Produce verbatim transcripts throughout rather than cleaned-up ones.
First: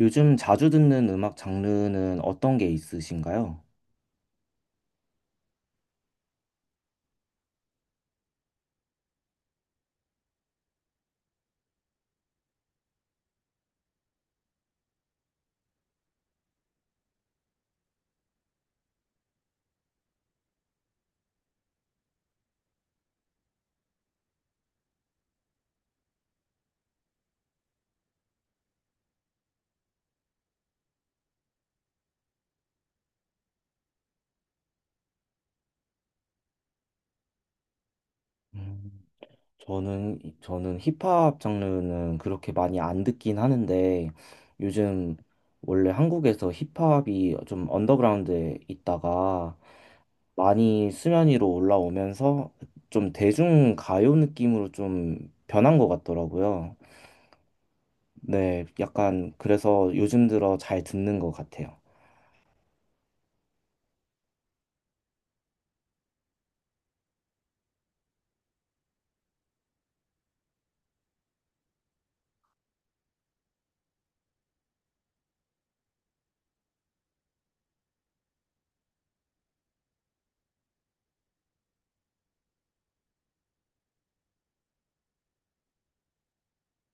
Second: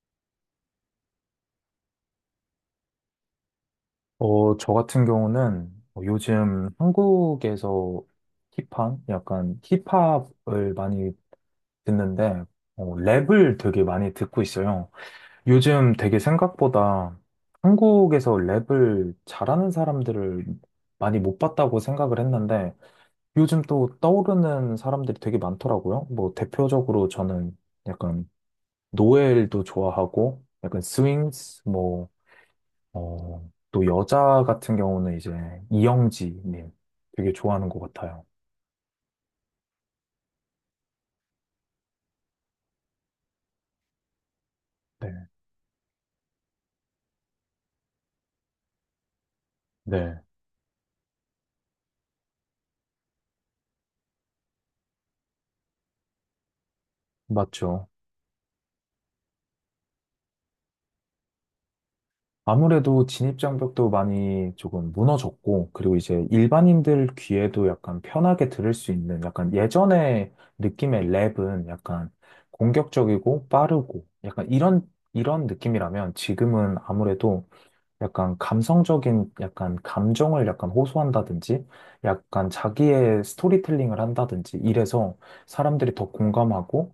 요즘 자주 듣는 음악 장르는 어떤 게 있으신가요? 어, 저 같은 경우는 뭐 요즘 한국에서 힙한, 약간 힙합을 많이 듣는데, 어, 랩을 되게 많이 듣고 있어요. 요즘 되게 생각보다 한국에서 랩을 잘하는 사람들을 많이 못 봤다고 생각을 했는데, 요즘 또 떠오르는 사람들이 되게 많더라고요. 뭐, 대표적으로 저는 약간 노엘도 좋아하고, 약간 스윙스, 뭐, 어, 또 여자 같은 경우는 이제 이영지님 되게 좋아하는 것 같아요. 음, 저는, 저는 힙합 장르는 그렇게 많이 안 듣긴 하는데, 요즘 네, 원래 한국에서 힙합이 좀 언더그라운드에 있다가 네, 많이 수면 위로 올라오면서 좀 대중 가요 느낌으로 좀 변한 것 같더라고요. 맞죠. 네, 약간 그래서 요즘 들어 잘 듣는 것 같아요. 아무래도 진입장벽도 많이 조금 무너졌고, 그리고 이제 일반인들 귀에도 약간 편하게 들을 수 있는 약간 예전의 느낌의 랩은 약간 공격적이고 빠르고 약간 이런, 이런 느낌이라면 지금은 아무래도 약간 감성적인 약간 감정을 약간 호소한다든지 약간 자기의 스토리텔링을 한다든지 이래서 사람들이 더 공감하고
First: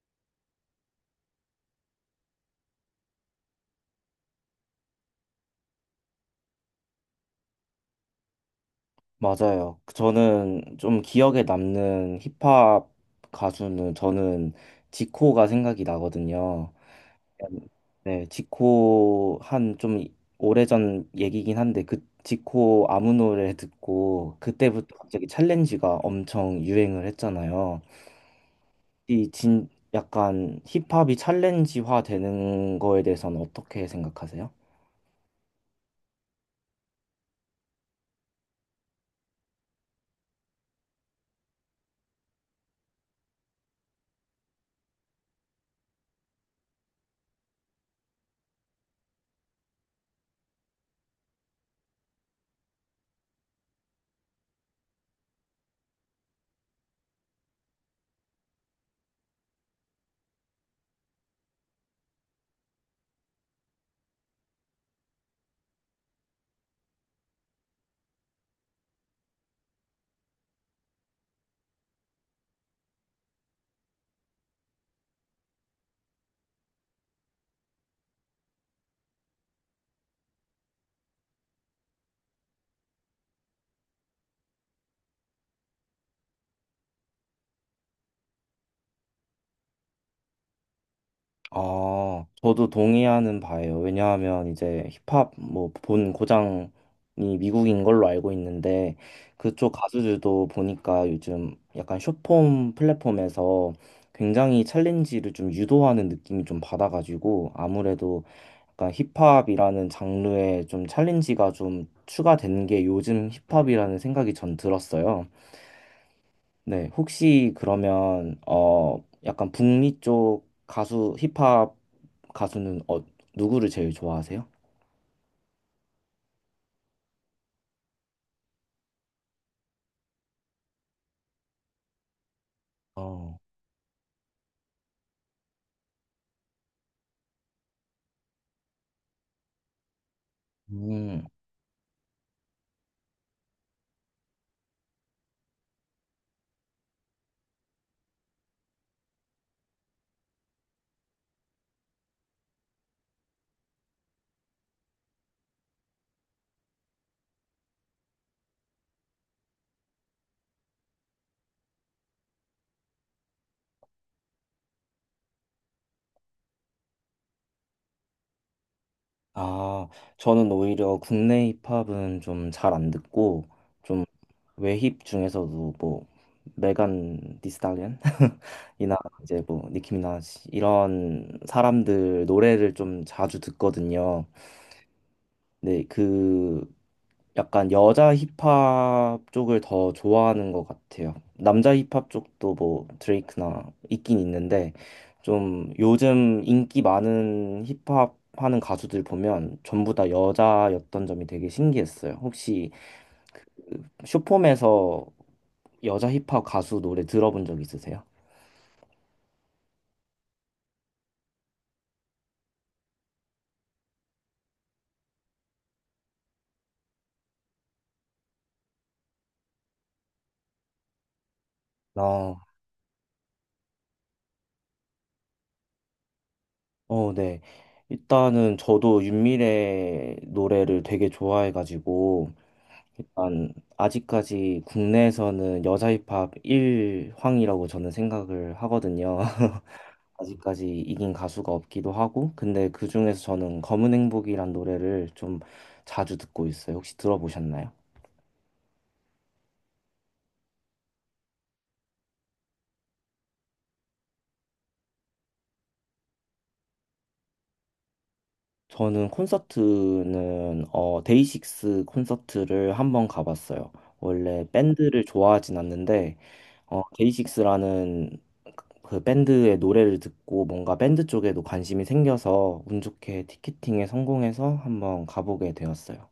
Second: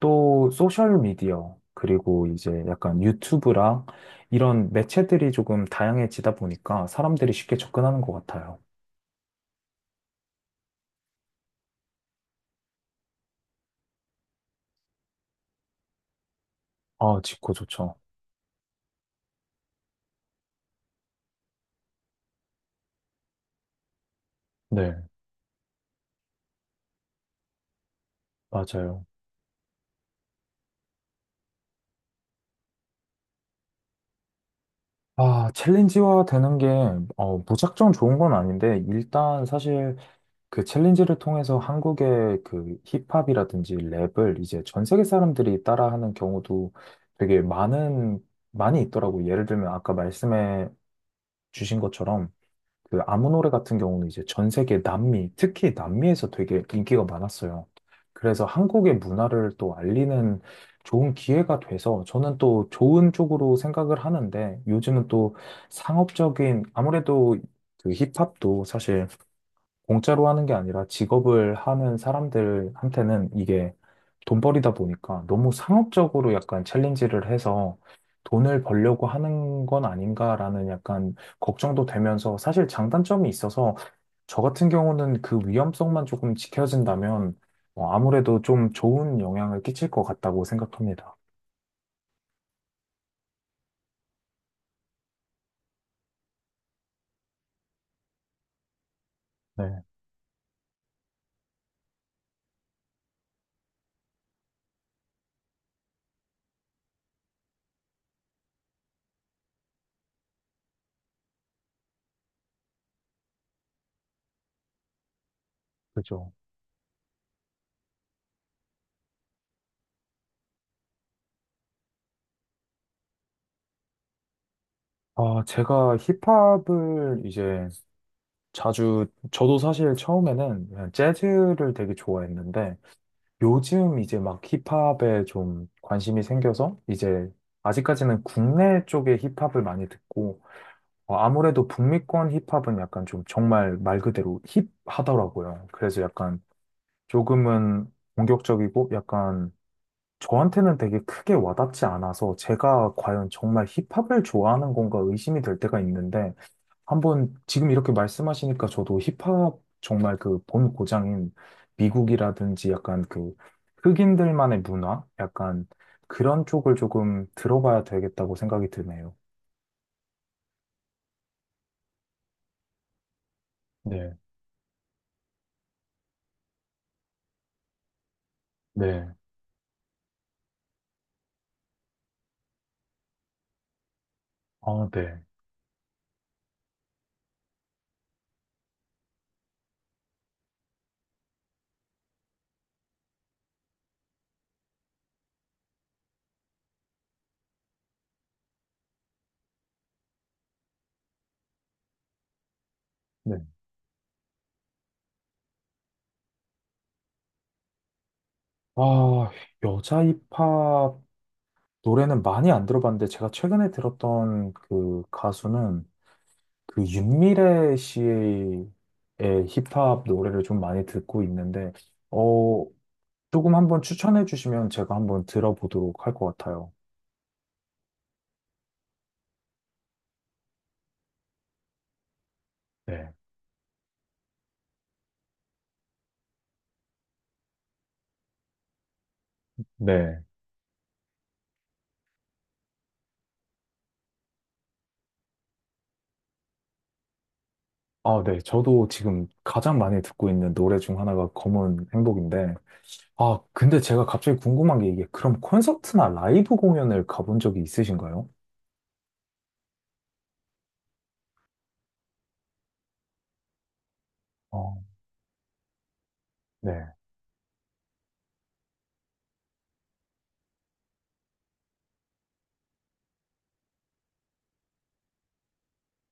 또 소셜 미디어 그리고 이제 약간 유튜브랑 이런 매체들이 조금 다양해지다 보니까 사람들이 쉽게 접근하는 것 같아요. 맞아요. 그 저는 좀 기억에 남는 힙합 가수는 저는 지코가 생각이 나거든요. 아, 직코 좋죠. 네, 지코 한 좀 오래전 얘기긴 한데 그 지코 아무 노래 듣고 그때부터 네, 갑자기 챌린지가 엄청 유행을 했잖아요. 맞아요. 이 진 약간 힙합이 챌린지화 되는 거에 대해서는 어떻게 생각하세요? 아, 챌린지화 되는 게, 어, 무작정 좋은 건 아닌데, 일단 사실 그 챌린지를 통해서 한국의 그 힙합이라든지 랩을 이제 전 세계 사람들이 따라하는 경우도 되게 많은, 많이 있더라고요. 예를 들면 아까 말씀해 주신 것처럼 그 아무 노래 같은 경우는 이제 전 세계 남미, 특히 남미에서 되게 인기가 많았어요. 그래서 한국의 문화를 또 알리는 좋은 기회가 돼서 저는 또 좋은 쪽으로 생각을 하는데 요즘은 또 상업적인 아무래도 그 힙합도 사실 공짜로 하는 게 아니라 직업을 하는 사람들한테는 이게 돈벌이다 보니까 너무 상업적으로 약간 챌린지를 해서 돈을 벌려고 하는 건 아닌가라는 약간 걱정도 되면서 사실 장단점이 있어서 저 같은 경우는 그 위험성만 조금 지켜진다면 어, 아무래도 좀 좋은 영향을 끼칠 것 같다고 생각합니다. 아, 저도 동의하는 바예요. 왜냐하면 이제 힙합 뭐 본 고장이 미국인 걸로 알고 있는데 그쪽 네, 가수들도 보니까 요즘 약간 숏폼 플랫폼에서 굉장히 챌린지를 좀 유도하는 느낌이 좀 받아가지고 아무래도 약간 힙합이라는 장르에 좀 챌린지가 좀 추가된 게 요즘 힙합이라는 생각이 전 들었어요. 그죠. 네, 혹시 그러면 어 약간 북미 쪽 가수 힙합 가수는 어 누구를 제일 좋아하세요? 아, 제가 힙합을 이제 자주, 저도 사실 처음에는 그냥 재즈를 되게 좋아했는데, 어. 요즘 이제 막 힙합에 좀 관심이 생겨서 이제 아직까지는 국내 쪽의 힙합을 많이 듣고 어, 음. 아무래도 북미권 힙합은 약간 좀 정말 말 그대로 힙하더라고요. 그래서 약간 조금은 공격적이고 약간 저한테는 되게 크게 와닿지 않아서 제가 과연 정말 힙합을 좋아하는 건가 의심이 될 때가 있는데 한번 지금 이렇게 말씀하시니까 저도 힙합 정말 그 본 고장인 미국이라든지 약간 그 흑인들만의 문화? 약간 그런 쪽을 조금 들어봐야 되겠다고 생각이 드네요. 아, 저는 오히려 국내 힙합은 좀 잘 안 듣고 좀 네, 외힙 중에서도 뭐 메간 디스탈리언 이나 네, 이제 뭐 니키 미나지 이런 사람들 노래를 좀 자주 듣거든요. 아, 네, 네, 그 약간 여자 힙합 쪽을 더 좋아하는 것 같아요. 남자 힙합 쪽도 뭐 드레이크나 있긴 있는데 좀 요즘 인기 많은 힙합 하는 가수들 보면 전부 다 여자였던 점이 되게 신기했어요. 혹시 네. 쇼폼에서 여자 힙합 가수 노래 들어본 적 있으세요? 아, 여자 힙합 노래는 많이 안 들어봤는데 제가 최근에 들었던 그 가수는 그 윤미래 씨의 힙합 노래를 좀 많이 듣고 있는데, 아, 어, 조금 한번 추천해 주시면 제가 한번 들어보도록 할 것 같아요. 어, 네. 일단은 저도 윤미래 노래를 되게 좋아해가지고 네. 일단 아직까지 국내에서는 여자 힙합 일황이라고 저는 생각을 하거든요. 네. 아직까지 이긴 가수가 없기도 하고, 근데 그중에서 저는 검은 행복이란 노래를 좀 자주 듣고 있어요. 혹시 들어보셨나요? 아, 네. 저도 지금 가장 많이 듣고 있는 노래 중 하나가 검은 행복인데, 아, 근데 제가 갑자기 궁금한 게 이게 그럼 콘서트나 라이브 공연을 가본 적이 있으신가요? 저는 콘서트는 어 데이식스 콘서트를 한번 가봤어요. 원래 어, 밴드를 좋아하진 않는데 어 네. 데이식스라는 그 밴드의 노래를 듣고 뭔가 밴드 쪽에도 관심이 생겨서 운 좋게 티켓팅에 성공해서 한번 가보게 되었어요.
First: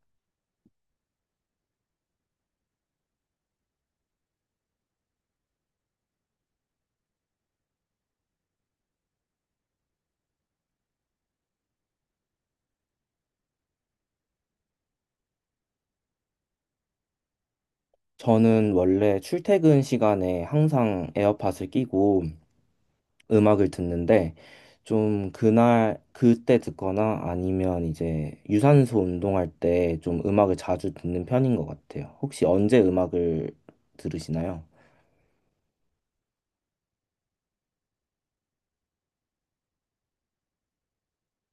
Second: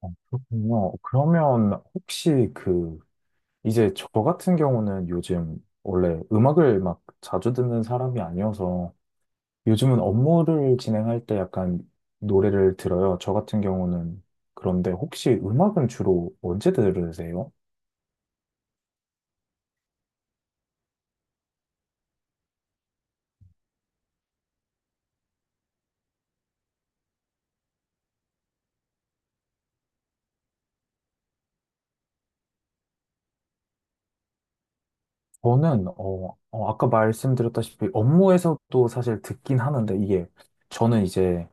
어, 그렇군요. 그러면 혹시 그, 이제 저 같은 경우는 요즘 원래 음악을 막 자주 듣는 사람이 아니어서 요즘은 업무를 진행할 때 약간 노래를 들어요. 저 같은 경우는. 그런데 혹시 음악은 주로 언제 들으세요? 저는 원래 출퇴근 시간에 항상 에어팟을 끼고 음악을 듣는데 좀 그날 그때 듣거나 아니면 이제 유산소 운동할 때 좀 음악을 자주 듣는 편인 것 같아요. 혹시 언제 음악을 들으시나요? 저는, 어, 어, 아까 말씀드렸다시피 업무에서도 사실 듣긴 하는데 이게 저는 이제,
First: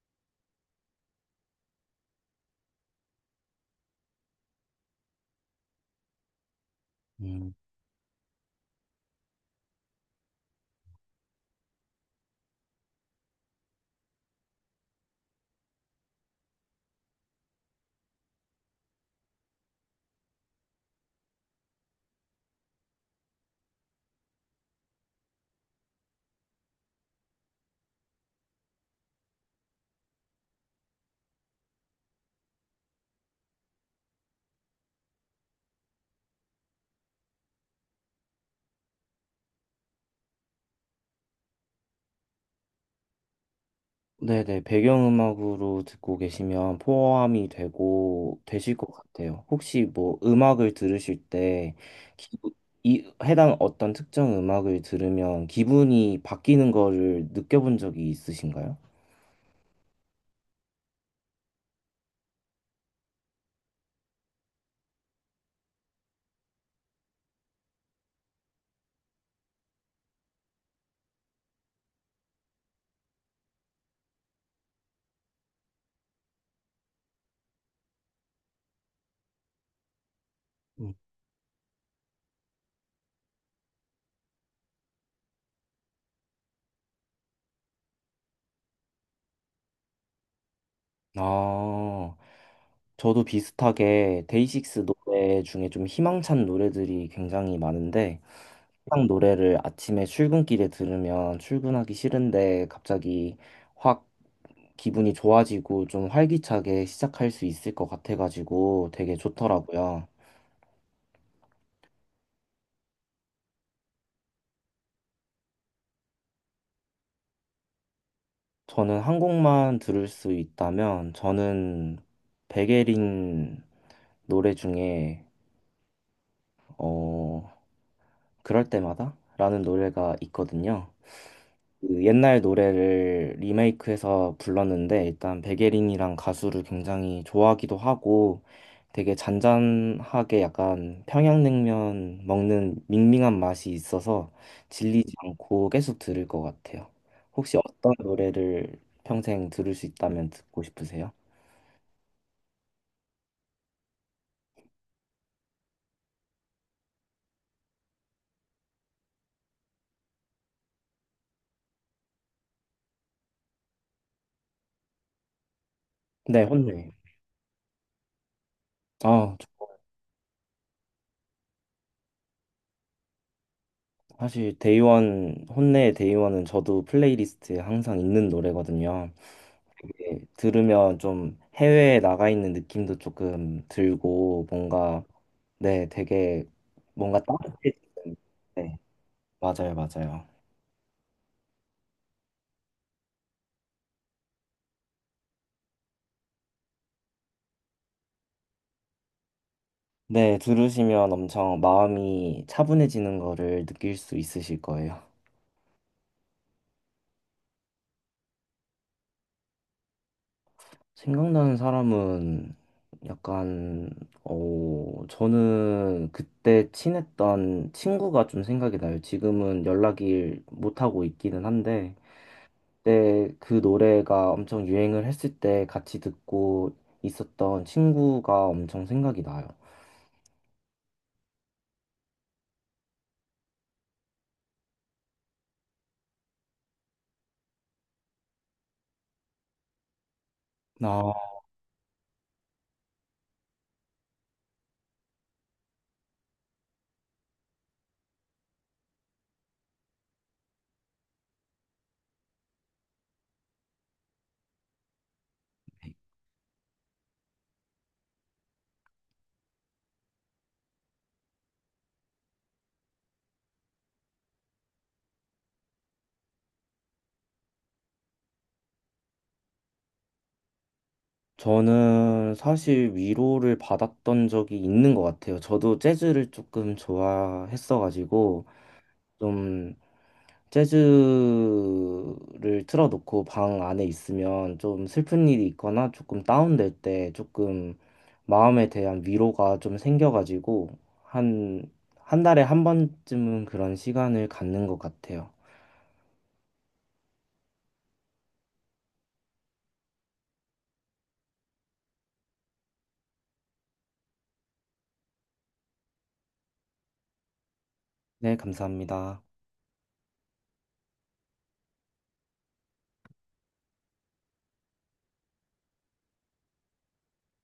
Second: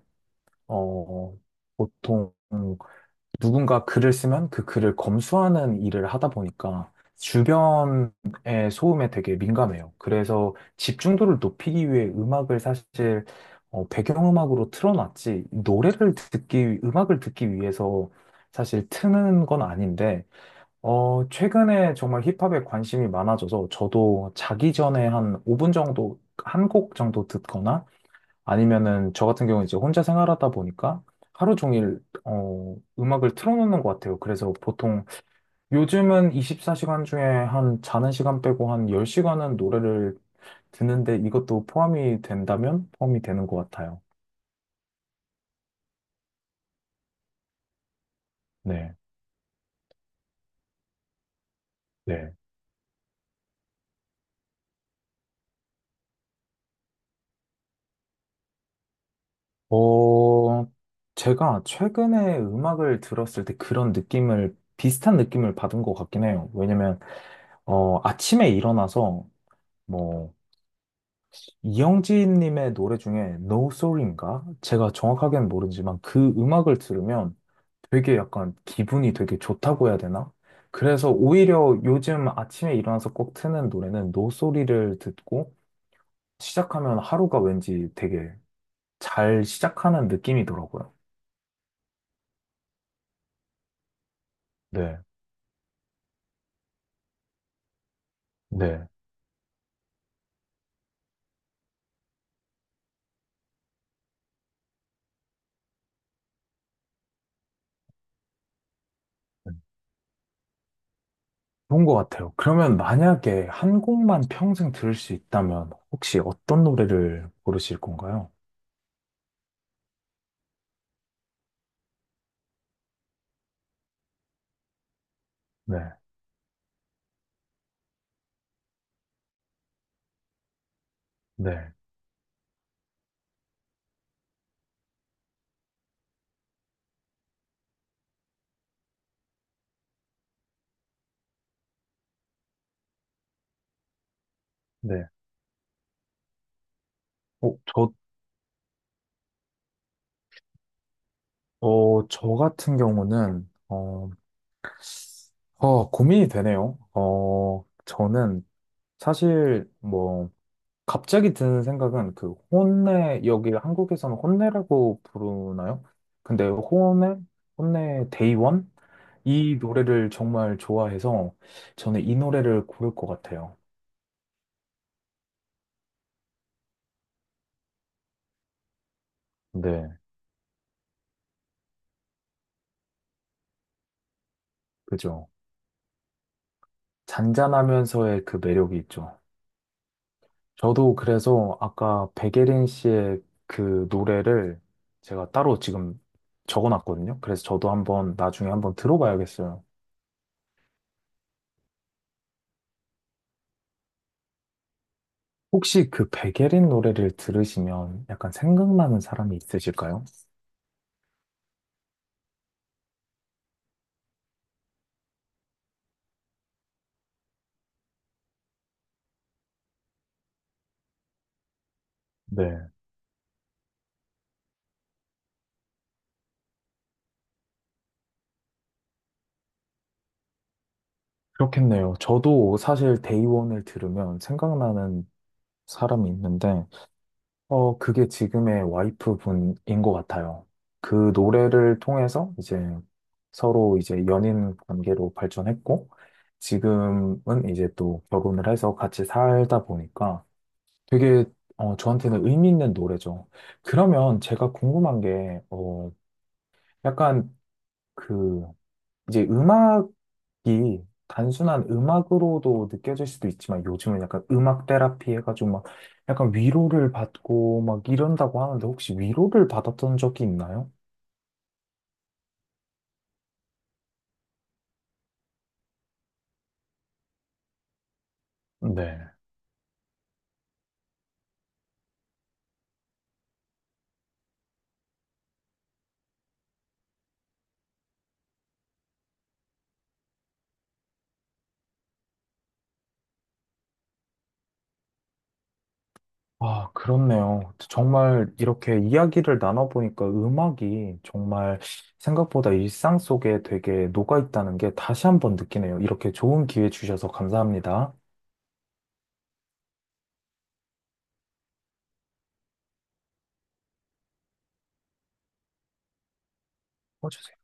어, 보통 누군가 글을 쓰면 그 글을 검수하는 일을 하다 보니까 음. 주변의 소음에 되게 민감해요. 그래서 집중도를 높이기 위해 음악을 사실 어, 배경음악으로 틀어놨지, 노래를 듣기, 위- 음악을 듣기 위해서 사실 트는 건 아닌데, 어, 최근에 정말 힙합에 관심이 많아져서 저도 자기 전에 한 오 분 정도, 한 곡 정도 듣거나 아니면은 저 같은 경우는 이제 혼자 생활하다 보니까 하루 종일 어, 음악을 틀어놓는 것 같아요. 그래서 보통 요즘은 이십사 시간 중에 한 자는 시간 빼고 한 열 시간은 노래를 듣는데 이것도 포함이 된다면 포함이 되는 것 같아요. 네네, 배경음악으로 듣고 계시면 포함이 되고, 되실 것 네. 같아요. 혹시 뭐 음악을 들으실 때, 네. 기- 이, 해당 어떤 특정 음악을 들으면 기분이 바뀌는 거를 느껴본 적이 있으신가요? 어, 제가 최근에 음악을 들었을 때 그런 느낌을 비슷한 느낌을 받은 것 같긴 해요. 왜냐면 어, 아침에 일어나서 뭐 이영지님의 노래 중에 No Sorry인가? 제가 정확하게는 모르지만 그 음악을 들으면 되게 약간 기분이 되게 좋다고 해야 되나? 음. 그래서 오히려 요즘 아침에 일어나서 꼭 트는 노래는 No Sorry를 듣고 시작하면 하루가 왠지 되게 잘 시작하는 느낌이더라고요. 아, 저도 비슷하게 데이식스 네, 노래 중에 좀 희망찬 노래들이 굉장히 많은데 네. 희망 노래를 아침에 출근길에 들으면 출근하기 싫은데 갑자기 확 기분이 좋아지고 좀 활기차게 시작할 수 있을 것 같아가지고 되게 좋더라고요. 좋은 것 같아요. 그러면 만약에 한 곡만 평생 들을 수 있다면 혹시 어떤 노래를 고르실 건가요? 저는 한 곡만 들을 수 있다면 저는 백예린 노래 중에 네, 어 그럴 때마다라는 노래가 있거든요. 네, 그 옛날 노래를 리메이크해서 불렀는데 일단 백예린이랑 가수를 굉장히 좋아하기도 하고 되게 잔잔하게 약간 평양냉면 먹는 밍밍한 맛이 있어서 네. 질리지 않고 계속 들을 것 같아요. 어, 혹시 저 어떤 노래를 평생 들을 수 있다면 듣고 싶으세요? 어, 저 같은 경우는, 어, 어, 고민이 되네요. 어, 저는 사실 뭐, 갑자기 드는 생각은 그 혼내, 여기 한국에서는 혼내라고 부르나요? 네, 근데 혼내. 혼내, 혼내 데이원? 아, 저- 이 노래를 정말 좋아해서 저는 이 노래를 고를 것 같아요. 사실 데이원, 혼내의 데이원은 저도 플레이리스트에 항상 있는 노래거든요. 네, 예, 들으면 좀 해외에 나가 있는 느낌도 조금 들고 뭔가 그죠. 네, 되게 뭔가 따뜻해지는 잔잔하면서의 그 매력이 네, 있죠. 맞아요, 맞아요. 저도 그래서 아까 백예린 씨의 그 노래를 제가 따로 지금 적어놨거든요. 그래서 저도 한번 나중에 한번 들어봐야겠어요. 네, 들으시면 엄청 마음이 차분해지는 거를 느낄 수 있으실 거예요. 혹시 그 백예린 노래를 들으시면 약간 생각나는 사람이 있으실까요? 생각나는 사람은 약간 어, 저는 그때 친했던 친구가 좀 생각이 나요. 지금은 연락을 못 하고 있기는 한데 네, 그때 그 노래가 엄청 유행을 했을 때 같이 듣고 있었던 친구가 엄청 생각이 나요. 그렇겠네요. 저도 사실 데이원을 들으면 생각나는 사람이 있는데 어, 그게 지금의 와이프 분인 것 같아요. 그 나 노래를 통해서 이제 서로 이제 연인 관계로 발전했고, 지금은 이제 또 결혼을 해서 같이 살다 보니까 되게, 어, 저한테는 의미 있는 노래죠. 그러면 제가 궁금한 게, 어, 약간 그 이제 음악이 단순한 음악으로도 느껴질 수도 있지만 요즘은 약간 음악 테라피 해가지고 막 약간 위로를 받고 막 이런다고 하는데 혹시 위로를 받았던 적이 있나요? 저는 사실 위로를 받았던 적이 있는 것 같아요. 저도 재즈를 조금 좋아했어가지고 네. 좀 재즈를 틀어놓고 방 안에 있으면 좀 슬픈 일이 있거나 조금 다운될 때 조금 마음에 대한 위로가 좀 생겨가지고 한, 한 달에 한 번쯤은 그런 시간을 갖는 것 같아요. 아, 그렇네요. 정말 이렇게 이야기를 나눠보니까 음악이 정말 생각보다 일상 속에 되게 녹아있다는 게 다시 한 번 느끼네요. 이렇게 좋은 기회 주셔서 감사합니다. 네, 감사합니다. 어서오세요.